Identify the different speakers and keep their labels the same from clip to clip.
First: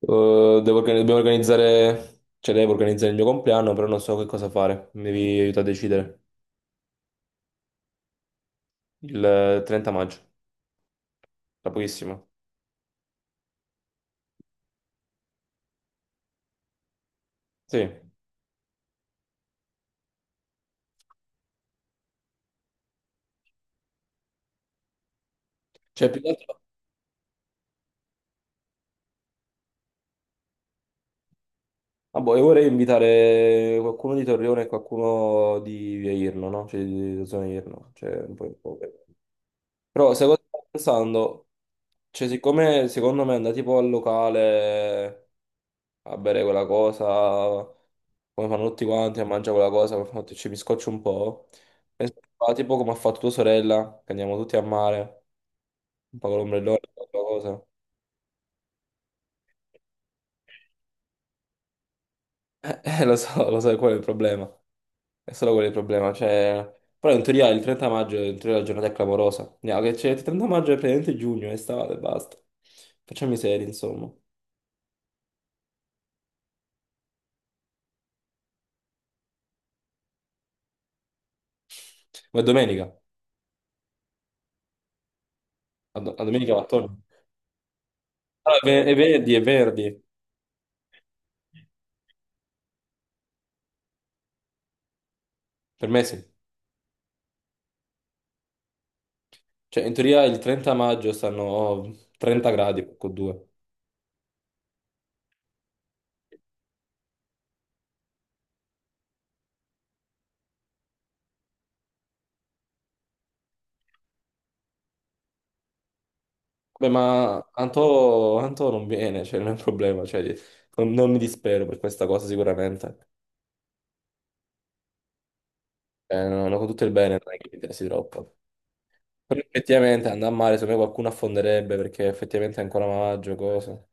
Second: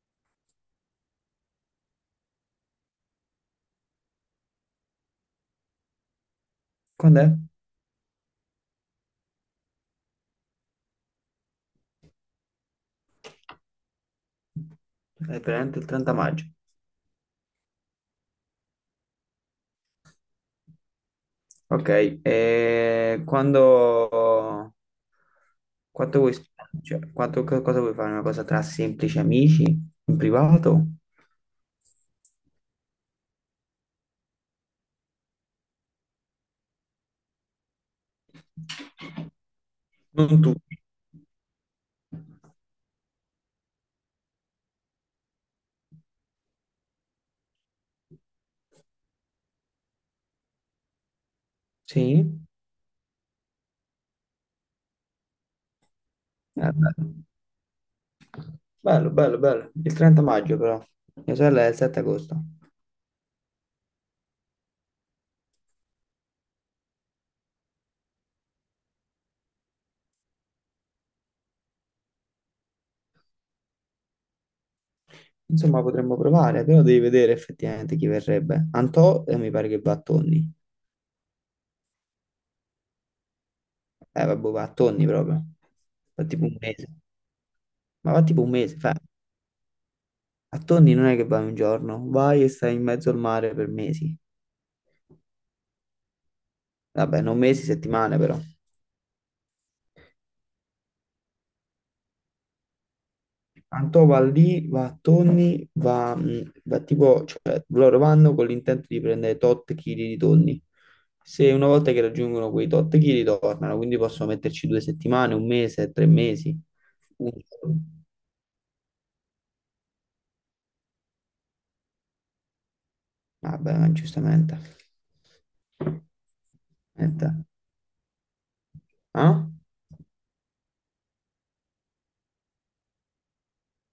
Speaker 1: Devo dobbiamo organizzare, cioè devo organizzare il mio compleanno, però non so che cosa fare. Mi devi aiutare a decidere.
Speaker 2: Quando è?
Speaker 1: Il 30 maggio, tra pochissimo.
Speaker 2: È veramente il 30 maggio.
Speaker 1: Sì.
Speaker 2: Ok, e quando...
Speaker 1: Cioè,
Speaker 2: quanto
Speaker 1: più che
Speaker 2: vuoi
Speaker 1: altro...
Speaker 2: spendere? Cioè, cosa vuoi fare? Una cosa tra semplici amici, in privato?
Speaker 1: Ah, boh, io vorrei invitare qualcuno di Torrione e qualcuno di Via Irno, no? Cioè, di zona Irno. Cioè, un po'... un po'. Però,
Speaker 2: Non
Speaker 1: secondo
Speaker 2: tu.
Speaker 1: stavo pensando, cioè, siccome secondo me andare tipo al locale a bere quella cosa... come fanno tutti quanti a mangiare quella cosa, poi fanno, "Ti- ci mi scoccio un po'. E si
Speaker 2: Sì?
Speaker 1: fa tipo come ha fatto tua sorella, che andiamo tutti a mare, un po' con l'ombrellone,
Speaker 2: Bello,
Speaker 1: quella cosa.
Speaker 2: bello. Il 30 maggio però. Mia sorella è il 7 agosto.
Speaker 1: Lo so, quello è il problema. È solo quello il problema. Cioè... Però in teoria il 30 maggio è in teoria la giornata è clamorosa. No, che c'è il 30 maggio è praticamente giugno, è estate, basta. Facciamo i seri, insomma.
Speaker 2: Insomma, potremmo provare, però devi vedere effettivamente chi verrebbe. Antò, mi pare che va a Tonni.
Speaker 1: Ma è domenica.
Speaker 2: Vabbè, va a Tonni proprio.
Speaker 1: A
Speaker 2: Va tipo
Speaker 1: domenica
Speaker 2: un
Speaker 1: va
Speaker 2: mese.
Speaker 1: attorno.
Speaker 2: Ma va tipo un
Speaker 1: Ah, è
Speaker 2: mese,
Speaker 1: ven-
Speaker 2: fa.
Speaker 1: è venerdì, è venerdì.
Speaker 2: A Tonni non è che vai un giorno, vai e stai in mezzo al mare per mesi.
Speaker 1: Per me sì.
Speaker 2: Vabbè, non mesi, settimane però.
Speaker 1: Cioè, in teoria il 30 maggio stanno 30 gradi, con due.
Speaker 2: Antò va lì, va a tonni, va, va tipo, cioè loro vanno con l'intento di prendere tot chili di tonni. Se una volta che raggiungono quei tot chili tornano, quindi possono metterci due settimane, un mese, tre mesi.
Speaker 1: Beh,
Speaker 2: Un
Speaker 1: ma
Speaker 2: giorno.
Speaker 1: Anto non viene, cioè non è un problema, cioè, non mi dispero per questa cosa sicuramente.
Speaker 2: Vabbè, ma giustamente.
Speaker 1: Non ho tutto il bene,
Speaker 2: Aspetta.
Speaker 1: non è che mi interessi troppo. Però
Speaker 2: Ah?
Speaker 1: effettivamente andare a mare, secondo me qualcuno affonderebbe perché effettivamente è ancora maggio, cose.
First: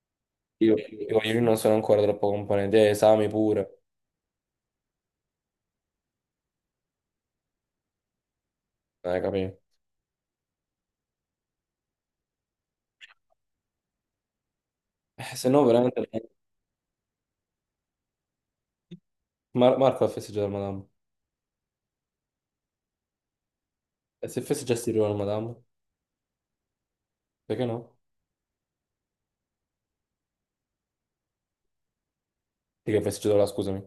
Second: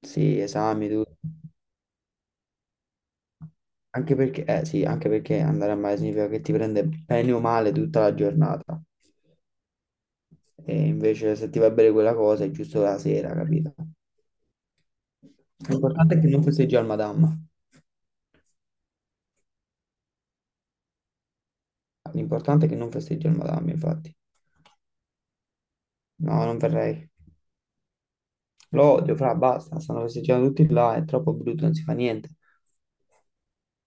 Speaker 2: Sì,
Speaker 1: Io,
Speaker 2: esami, tutto.
Speaker 1: io io non sono ancora troppo componente, esami pure,
Speaker 2: Anche perché, sì, anche perché andare a mare significa che ti prende bene o male tutta la giornata.
Speaker 1: capito?
Speaker 2: E invece se ti va bene quella cosa è giusto la sera, capito?
Speaker 1: Se no veramente...
Speaker 2: L'importante è che non festeggi al Madama.
Speaker 1: Marco ha festeggiato la Madame.
Speaker 2: L'importante è che non festeggi al Madama, infatti.
Speaker 1: E se festeggiassi prima la Madame?
Speaker 2: No, non verrei.
Speaker 1: Perché no?
Speaker 2: Lo odio, fra, basta. Stanno festeggiando tutti là, è troppo brutto, non si fa niente.
Speaker 1: Perché ha festeggiato la, scusami.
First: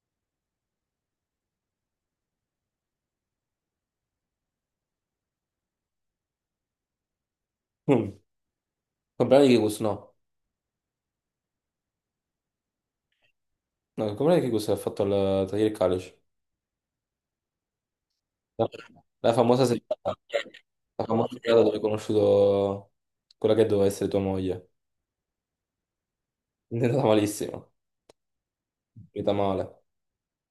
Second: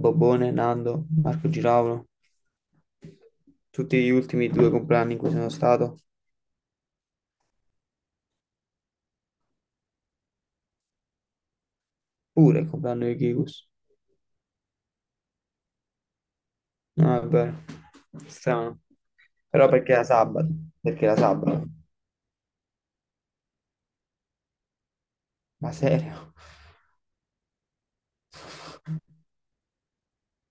Speaker 2: Bobone, Nando, Marco Giraulo, tutti gli ultimi due compleanni in cui sono stato.
Speaker 1: Mm. Comprare di Kikus, no.
Speaker 2: Pure il compleanno di Kikus.
Speaker 1: No, comprare di Kikus ha fatto il tagliare il calice.
Speaker 2: No, è vero.
Speaker 1: No,
Speaker 2: Strano.
Speaker 1: La famosa
Speaker 2: Però perché
Speaker 1: serata,
Speaker 2: era sabato?
Speaker 1: la
Speaker 2: Perché era
Speaker 1: famosa serata
Speaker 2: sabato?
Speaker 1: dove hai conosciuto quella che doveva essere tua moglie.
Speaker 2: Ma serio?
Speaker 1: È andata malissimo, è finita male.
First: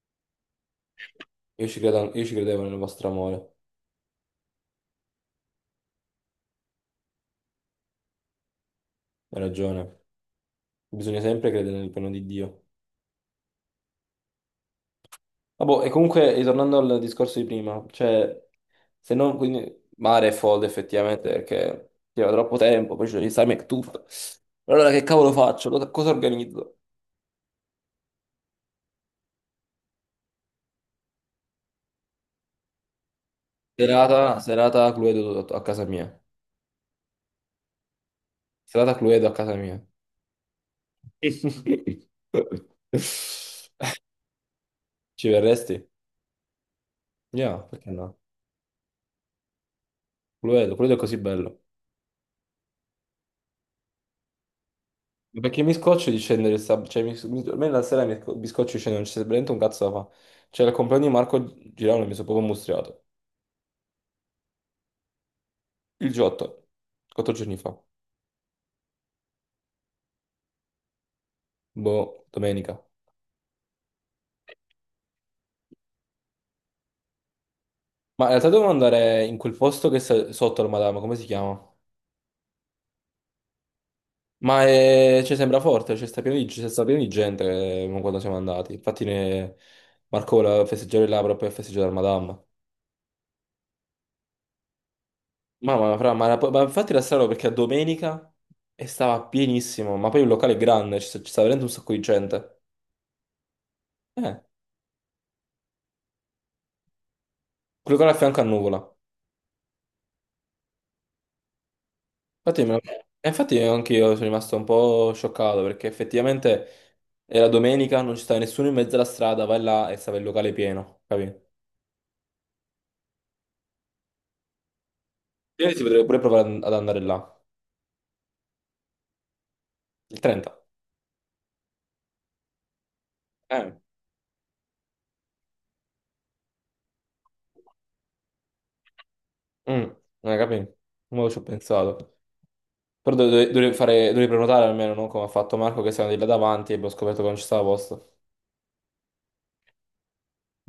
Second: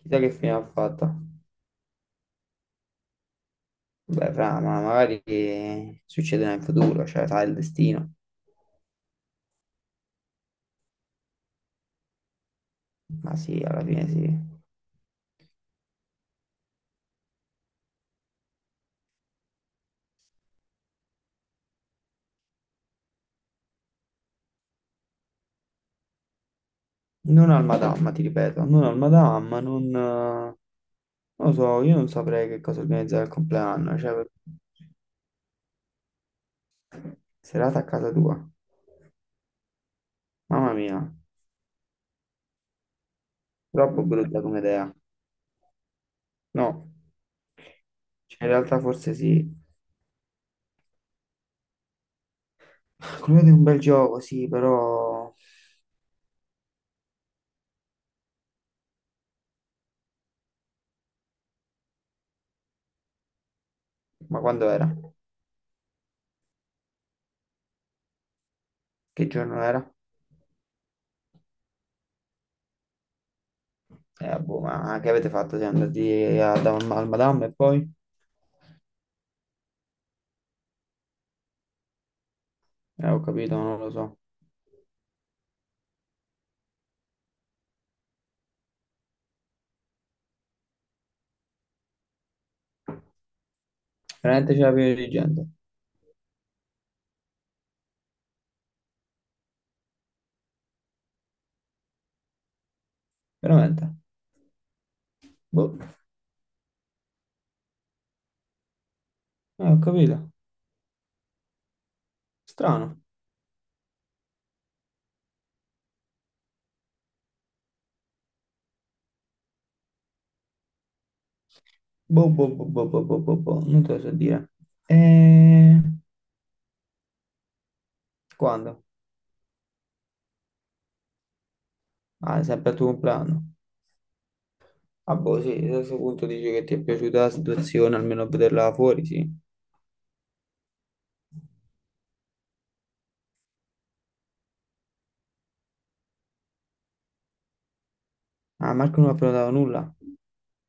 Speaker 2: Chissà che fine ha fatto.
Speaker 1: Io ci credevo nel vostro amore,
Speaker 2: Beh, fra, ma magari succederà in futuro, cioè sai il destino.
Speaker 1: hai ragione. Bisogna sempre credere nel piano di Dio.
Speaker 2: Ma sì, alla fine sì.
Speaker 1: Vabbè, e comunque, ritornando al discorso di prima, cioè, se non, quindi, mare è folle effettivamente perché c'era troppo tempo, poi c'è l'esame e tutto. Allora che cavolo faccio? Cosa organizzo?
Speaker 2: Non al Madama, ti ripeto, non al Madama, non lo so, io non saprei che cosa organizzare al compleanno,
Speaker 1: Serata, serata Cluedo a casa mia.
Speaker 2: serata a casa tua.
Speaker 1: Serata Cluedo a casa mia.
Speaker 2: Mamma mia, troppo brutta come idea.
Speaker 1: Ci verresti?
Speaker 2: No,
Speaker 1: Yeah, perché no?
Speaker 2: cioè in realtà forse sì,
Speaker 1: Lo vedo, quello è così bello.
Speaker 2: quello di un bel gioco, sì, però...
Speaker 1: Perché mi scoccio di scendere, sta- cioè, a me la sera mi scoccio di scendere, non c'è veramente un cazzo da fare. Cioè, al compleanno di Marco Girano mi sono proprio mostriato.
Speaker 2: Ma quando era?
Speaker 1: Il G8, quattro giorni fa,
Speaker 2: Che giorno era?
Speaker 1: boh, domenica.
Speaker 2: Boh, ma che avete fatto? Siete andati al Madame e poi?
Speaker 1: Ma in realtà dovevo andare in quel posto che sta sotto al Madama, come si chiama?
Speaker 2: Ho capito, non lo so.
Speaker 1: Ma è, cioè, sembra forte, c'è sta pieno di gente quando siamo andati. Marco voleva festeggiare là proprio per festeggiare al Madama.
Speaker 2: Veramente c'era pieno di gente.
Speaker 1: Mamma, fra, ma infatti era strano perché a domenica e stava pienissimo, ma poi il locale è grande, ci sta veramente un sacco di gente.
Speaker 2: Veramente.
Speaker 1: Eh,
Speaker 2: Boh,
Speaker 1: quel locale a fianco a Nuvola.
Speaker 2: ho capito.
Speaker 1: Infatti, me lo-
Speaker 2: Strano.
Speaker 1: e infatti anche io sono rimasto un po' scioccato perché effettivamente era domenica, non ci stava nessuno in mezzo alla strada, vai là e stava il locale pieno, capito?
Speaker 2: Boh, boh, boh, boh, boh, boh, boh, boh. Non te lo so dire. E...
Speaker 1: Io si potrebbe pure provare ad andare là,
Speaker 2: quando?
Speaker 1: il 30.
Speaker 2: Ah, sempre al tuo compleanno.
Speaker 1: Eh,
Speaker 2: Ah, boh, sì, a questo punto dici che ti è piaciuta la situazione, almeno vederla fuori, sì.
Speaker 1: mm, capito? Mo ci ho pensato. Però dovrei prenotare almeno, non come ha fatto Marco che stava di là davanti e abbiamo scoperto che non ci stava posto.
Speaker 2: Ah, Marco non ha prenotato nulla.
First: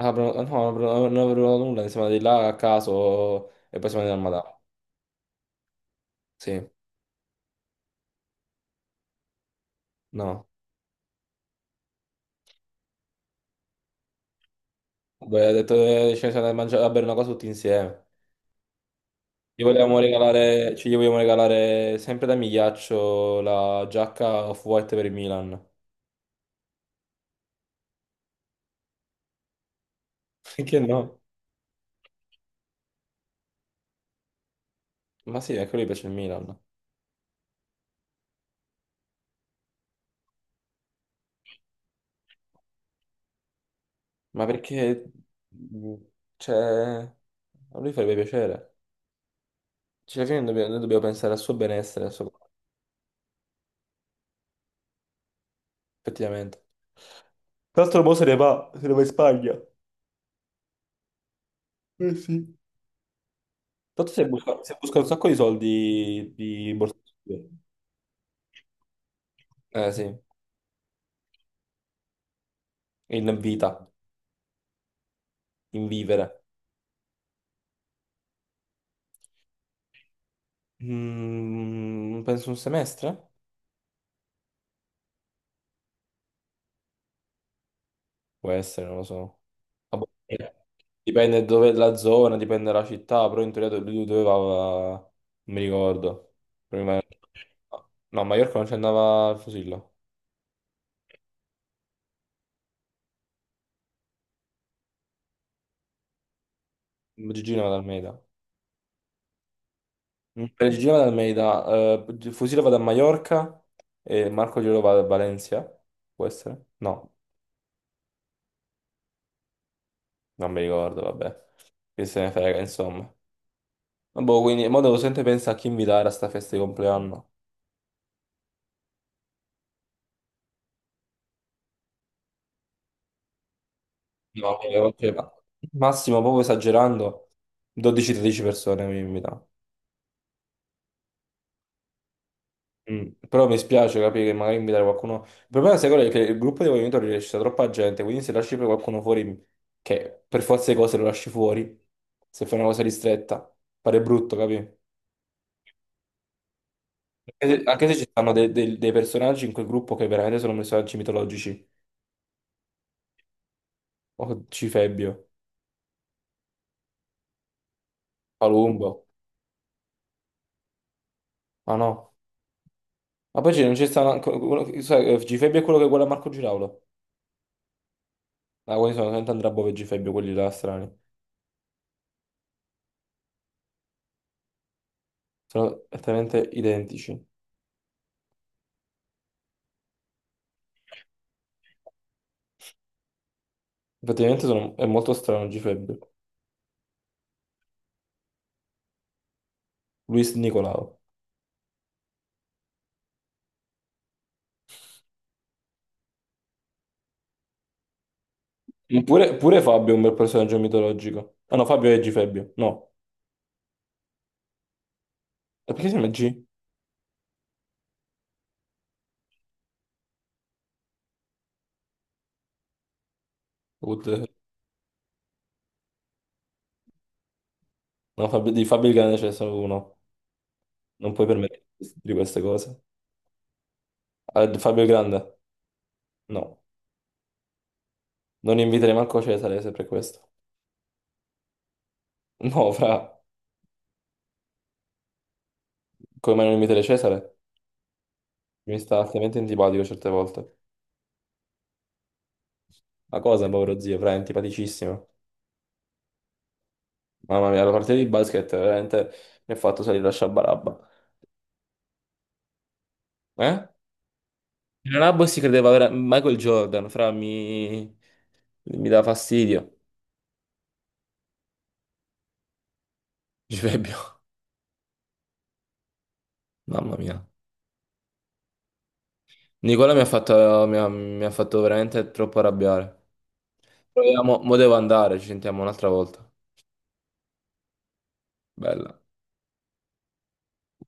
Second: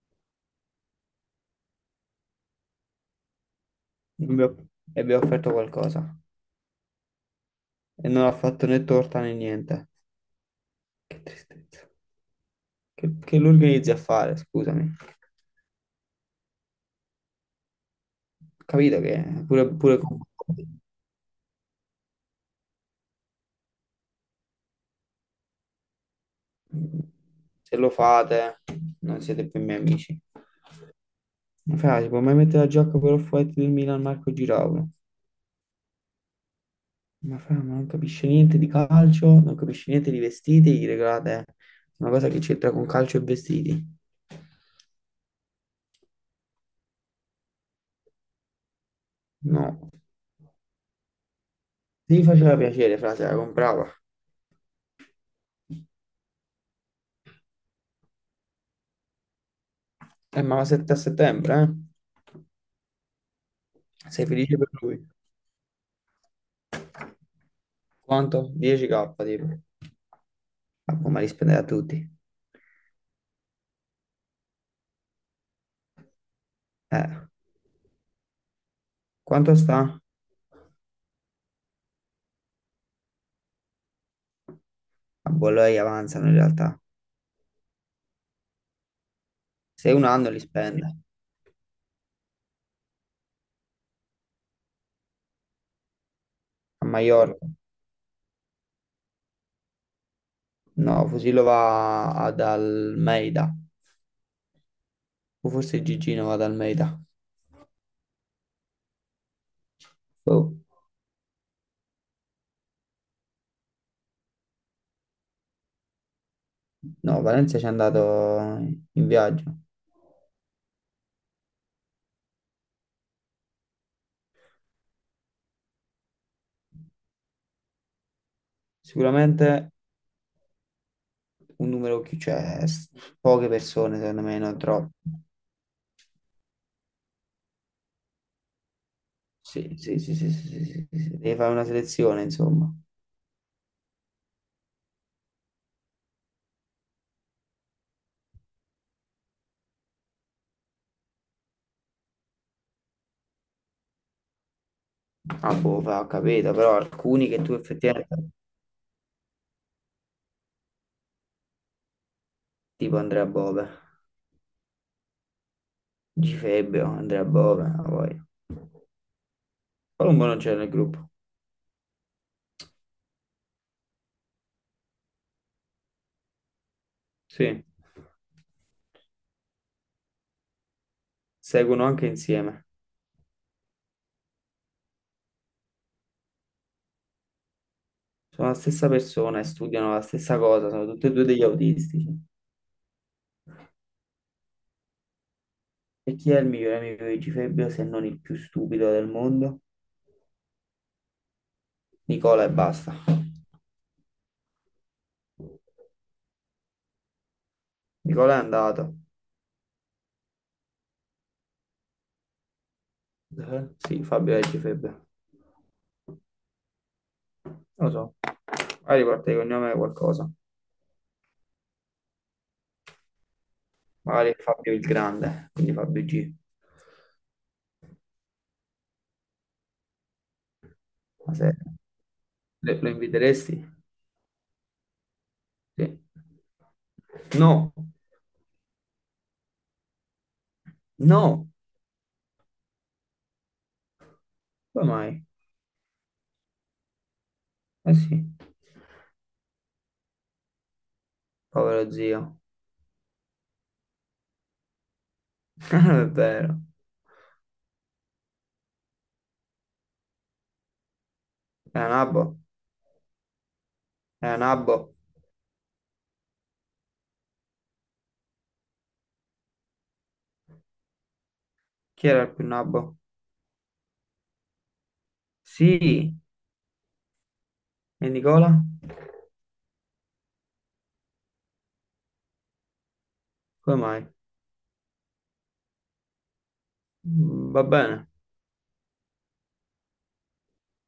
Speaker 1: Ah, però- no, però non avevo nulla, insomma, di là a caso e poi siamo andati al Madama.
Speaker 2: abbiamo- e abbiamo offerto qualcosa
Speaker 1: Sì,
Speaker 2: e non ha fatto né torta né niente.
Speaker 1: no.
Speaker 2: Che tristezza. Che lo organizzi a fare, scusami.
Speaker 1: Beh, ha detto che ci siamo andati a mangiare, a bere una cosa tutti insieme.
Speaker 2: Capito che pure, pure con voi,
Speaker 1: Gli vogliamo regalare sempre da Migliaccio la giacca off-white per il Milan.
Speaker 2: se lo fate non siete più miei amici.
Speaker 1: Perché no?
Speaker 2: Ma fra, si può mai mettere la giacca per Off-White del Milan Marco Giraulo?
Speaker 1: Ma sì, anche a lui piace il Milan.
Speaker 2: Ma fra, ma non capisce niente di calcio, non capisce niente di vestiti, gli regalate una cosa che c'entra con calcio e vestiti?
Speaker 1: Ma perché... mh, Cioè... A lui farebbe piacere.
Speaker 2: No.
Speaker 1: Cioè, noi dobbiamo pensare al suo benessere, al
Speaker 2: Se gli
Speaker 1: suo...
Speaker 2: faceva piacere, fra, se la comprava.
Speaker 1: effettivamente. Tra l'altro, mo se ne va, se ne va in Spagna.
Speaker 2: Ma la 7 a settembre, eh?
Speaker 1: Eh sì. Tanto
Speaker 2: Sei felice per
Speaker 1: se busca un
Speaker 2: lui?
Speaker 1: sacco di soldi di borsa.
Speaker 2: Quanto? 10K, tipo.
Speaker 1: Eh sì,
Speaker 2: Ma come li spendere a tutti?
Speaker 1: in vita, in vivere.
Speaker 2: Eh, quanto sta?
Speaker 1: Mm, penso un semestre?
Speaker 2: A Bologna avanzano in realtà.
Speaker 1: Può essere, non lo so.
Speaker 2: Se
Speaker 1: Ah,
Speaker 2: un
Speaker 1: boh.
Speaker 2: anno li spende.
Speaker 1: Dipende dove la zona, dipende dalla città, però in teoria lui doveva... Non mi ricordo.
Speaker 2: A
Speaker 1: Prima...
Speaker 2: Maiorca.
Speaker 1: No, a Maiorca non ci andava il Fusillo.
Speaker 2: No, Fusillo va ad Almeida. O forse Gigino va ad Almeida.
Speaker 1: Gigino va da Almeida. Mm,
Speaker 2: Boh.
Speaker 1: per Gigino va da Almeida, Fusillo va da Maiorca e Marco Glielo va da Valencia. Può essere? No.
Speaker 2: No, Valencia ci è andato in viaggio.
Speaker 1: Non mi ricordo, vabbè. Che se ne frega, insomma. Ma boh, quindi, mo devo sempre pensare a chi invitare a sta festa di compleanno.
Speaker 2: Sicuramente un numero chi c'è, poche persone secondo me,
Speaker 1: No,
Speaker 2: non troppo.
Speaker 1: massimo, proprio esagerando, 12-13 persone mi invitano.
Speaker 2: Sì, sì, sì, sì, sì, sì, sì, sì. Devi fare una selezione, insomma.
Speaker 1: Mm. Però mi spiace capire che magari invitare qualcuno. Il problema, sai qual è? Che il gruppo dei movimenti riesce a troppa gente, quindi se lasci poi qualcuno fuori, che per forza di cose lo lasci fuori, se fai una cosa ristretta, pare brutto, capì?
Speaker 2: Ah, Bove, ho capito, però alcuni che tu
Speaker 1: Anche se ci
Speaker 2: effettivamente,
Speaker 1: stanno dei personaggi in quel gruppo che veramente sono personaggi mitologici,
Speaker 2: tipo Andrea Bove,
Speaker 1: o Cifebbio.
Speaker 2: Gifebbio, Andrea Bove, ah, poi
Speaker 1: Palumbo.
Speaker 2: Colombo non c'è nel gruppo,
Speaker 1: Ah no. Ma non c'è stato anche uno, che- sai, Gfebbio è quello che guarda Marco Giraulo.
Speaker 2: sì,
Speaker 1: Ah, quelli sono veramente Andrea Bove e Gfebbio, quelli là strani.
Speaker 2: seguono anche insieme,
Speaker 1: Sono esattamente identici.
Speaker 2: sono la stessa persona e studiano la stessa cosa, sono tutti e due degli autistici.
Speaker 1: Praticamente sono, è molto strano Gfebbio.
Speaker 2: E chi è il migliore amico di Gifebbio se non il più stupido del mondo?
Speaker 1: Luis Nicolao.
Speaker 2: Nicola e basta. Nicola è andato.
Speaker 1: Ma pure, pure Fabio è un bel personaggio mitologico. Ah no, Fabio è Gfebbio. No.
Speaker 2: Eh? Sì, Fabio è Gifebbio,
Speaker 1: E perché si chiama G?
Speaker 2: lo so, magari parte di cognome è qualcosa,
Speaker 1: What the-
Speaker 2: magari è Fabio il Grande, quindi Fabio G.
Speaker 1: No, Fabio, di Fabio il Grande c'è solo uno. Non puoi
Speaker 2: Ma se
Speaker 1: permetterti di queste cose.
Speaker 2: lo inviteresti?
Speaker 1: Ah, di Fabio il Grande?
Speaker 2: Sì.
Speaker 1: No.
Speaker 2: No,
Speaker 1: Non inviterei manco Cesare se per questo.
Speaker 2: no,
Speaker 1: No, fra.
Speaker 2: come mai?
Speaker 1: Come mai non inviterei Cesare?
Speaker 2: Eh sì,
Speaker 1: Mi sta altamente antipatico certe volte.
Speaker 2: povero zio.
Speaker 1: Ma cosa, povero zio, fra, è antipaticissimo.
Speaker 2: Non è vero.
Speaker 1: Mamma mia, la partita di basket veramente mi ha fatto salire la sciabarabba.
Speaker 2: Era nabbo,
Speaker 1: Eh?
Speaker 2: era nabbo.
Speaker 1: Il Nabbo si credeva vera- Michael Jordan, fra, mi dà fastidio.
Speaker 2: Chi era il più nabbo?
Speaker 1: Givebbio,
Speaker 2: Sì,
Speaker 1: mamma mia.
Speaker 2: e Nicola?
Speaker 1: Nicola mi ha fatto, mi ha fatto veramente troppo arrabbiare.
Speaker 2: Come mai?
Speaker 1: Proviamo, mo devo andare, ci sentiamo un'altra volta.
Speaker 2: Mm, va bene.
Speaker 1: Bella.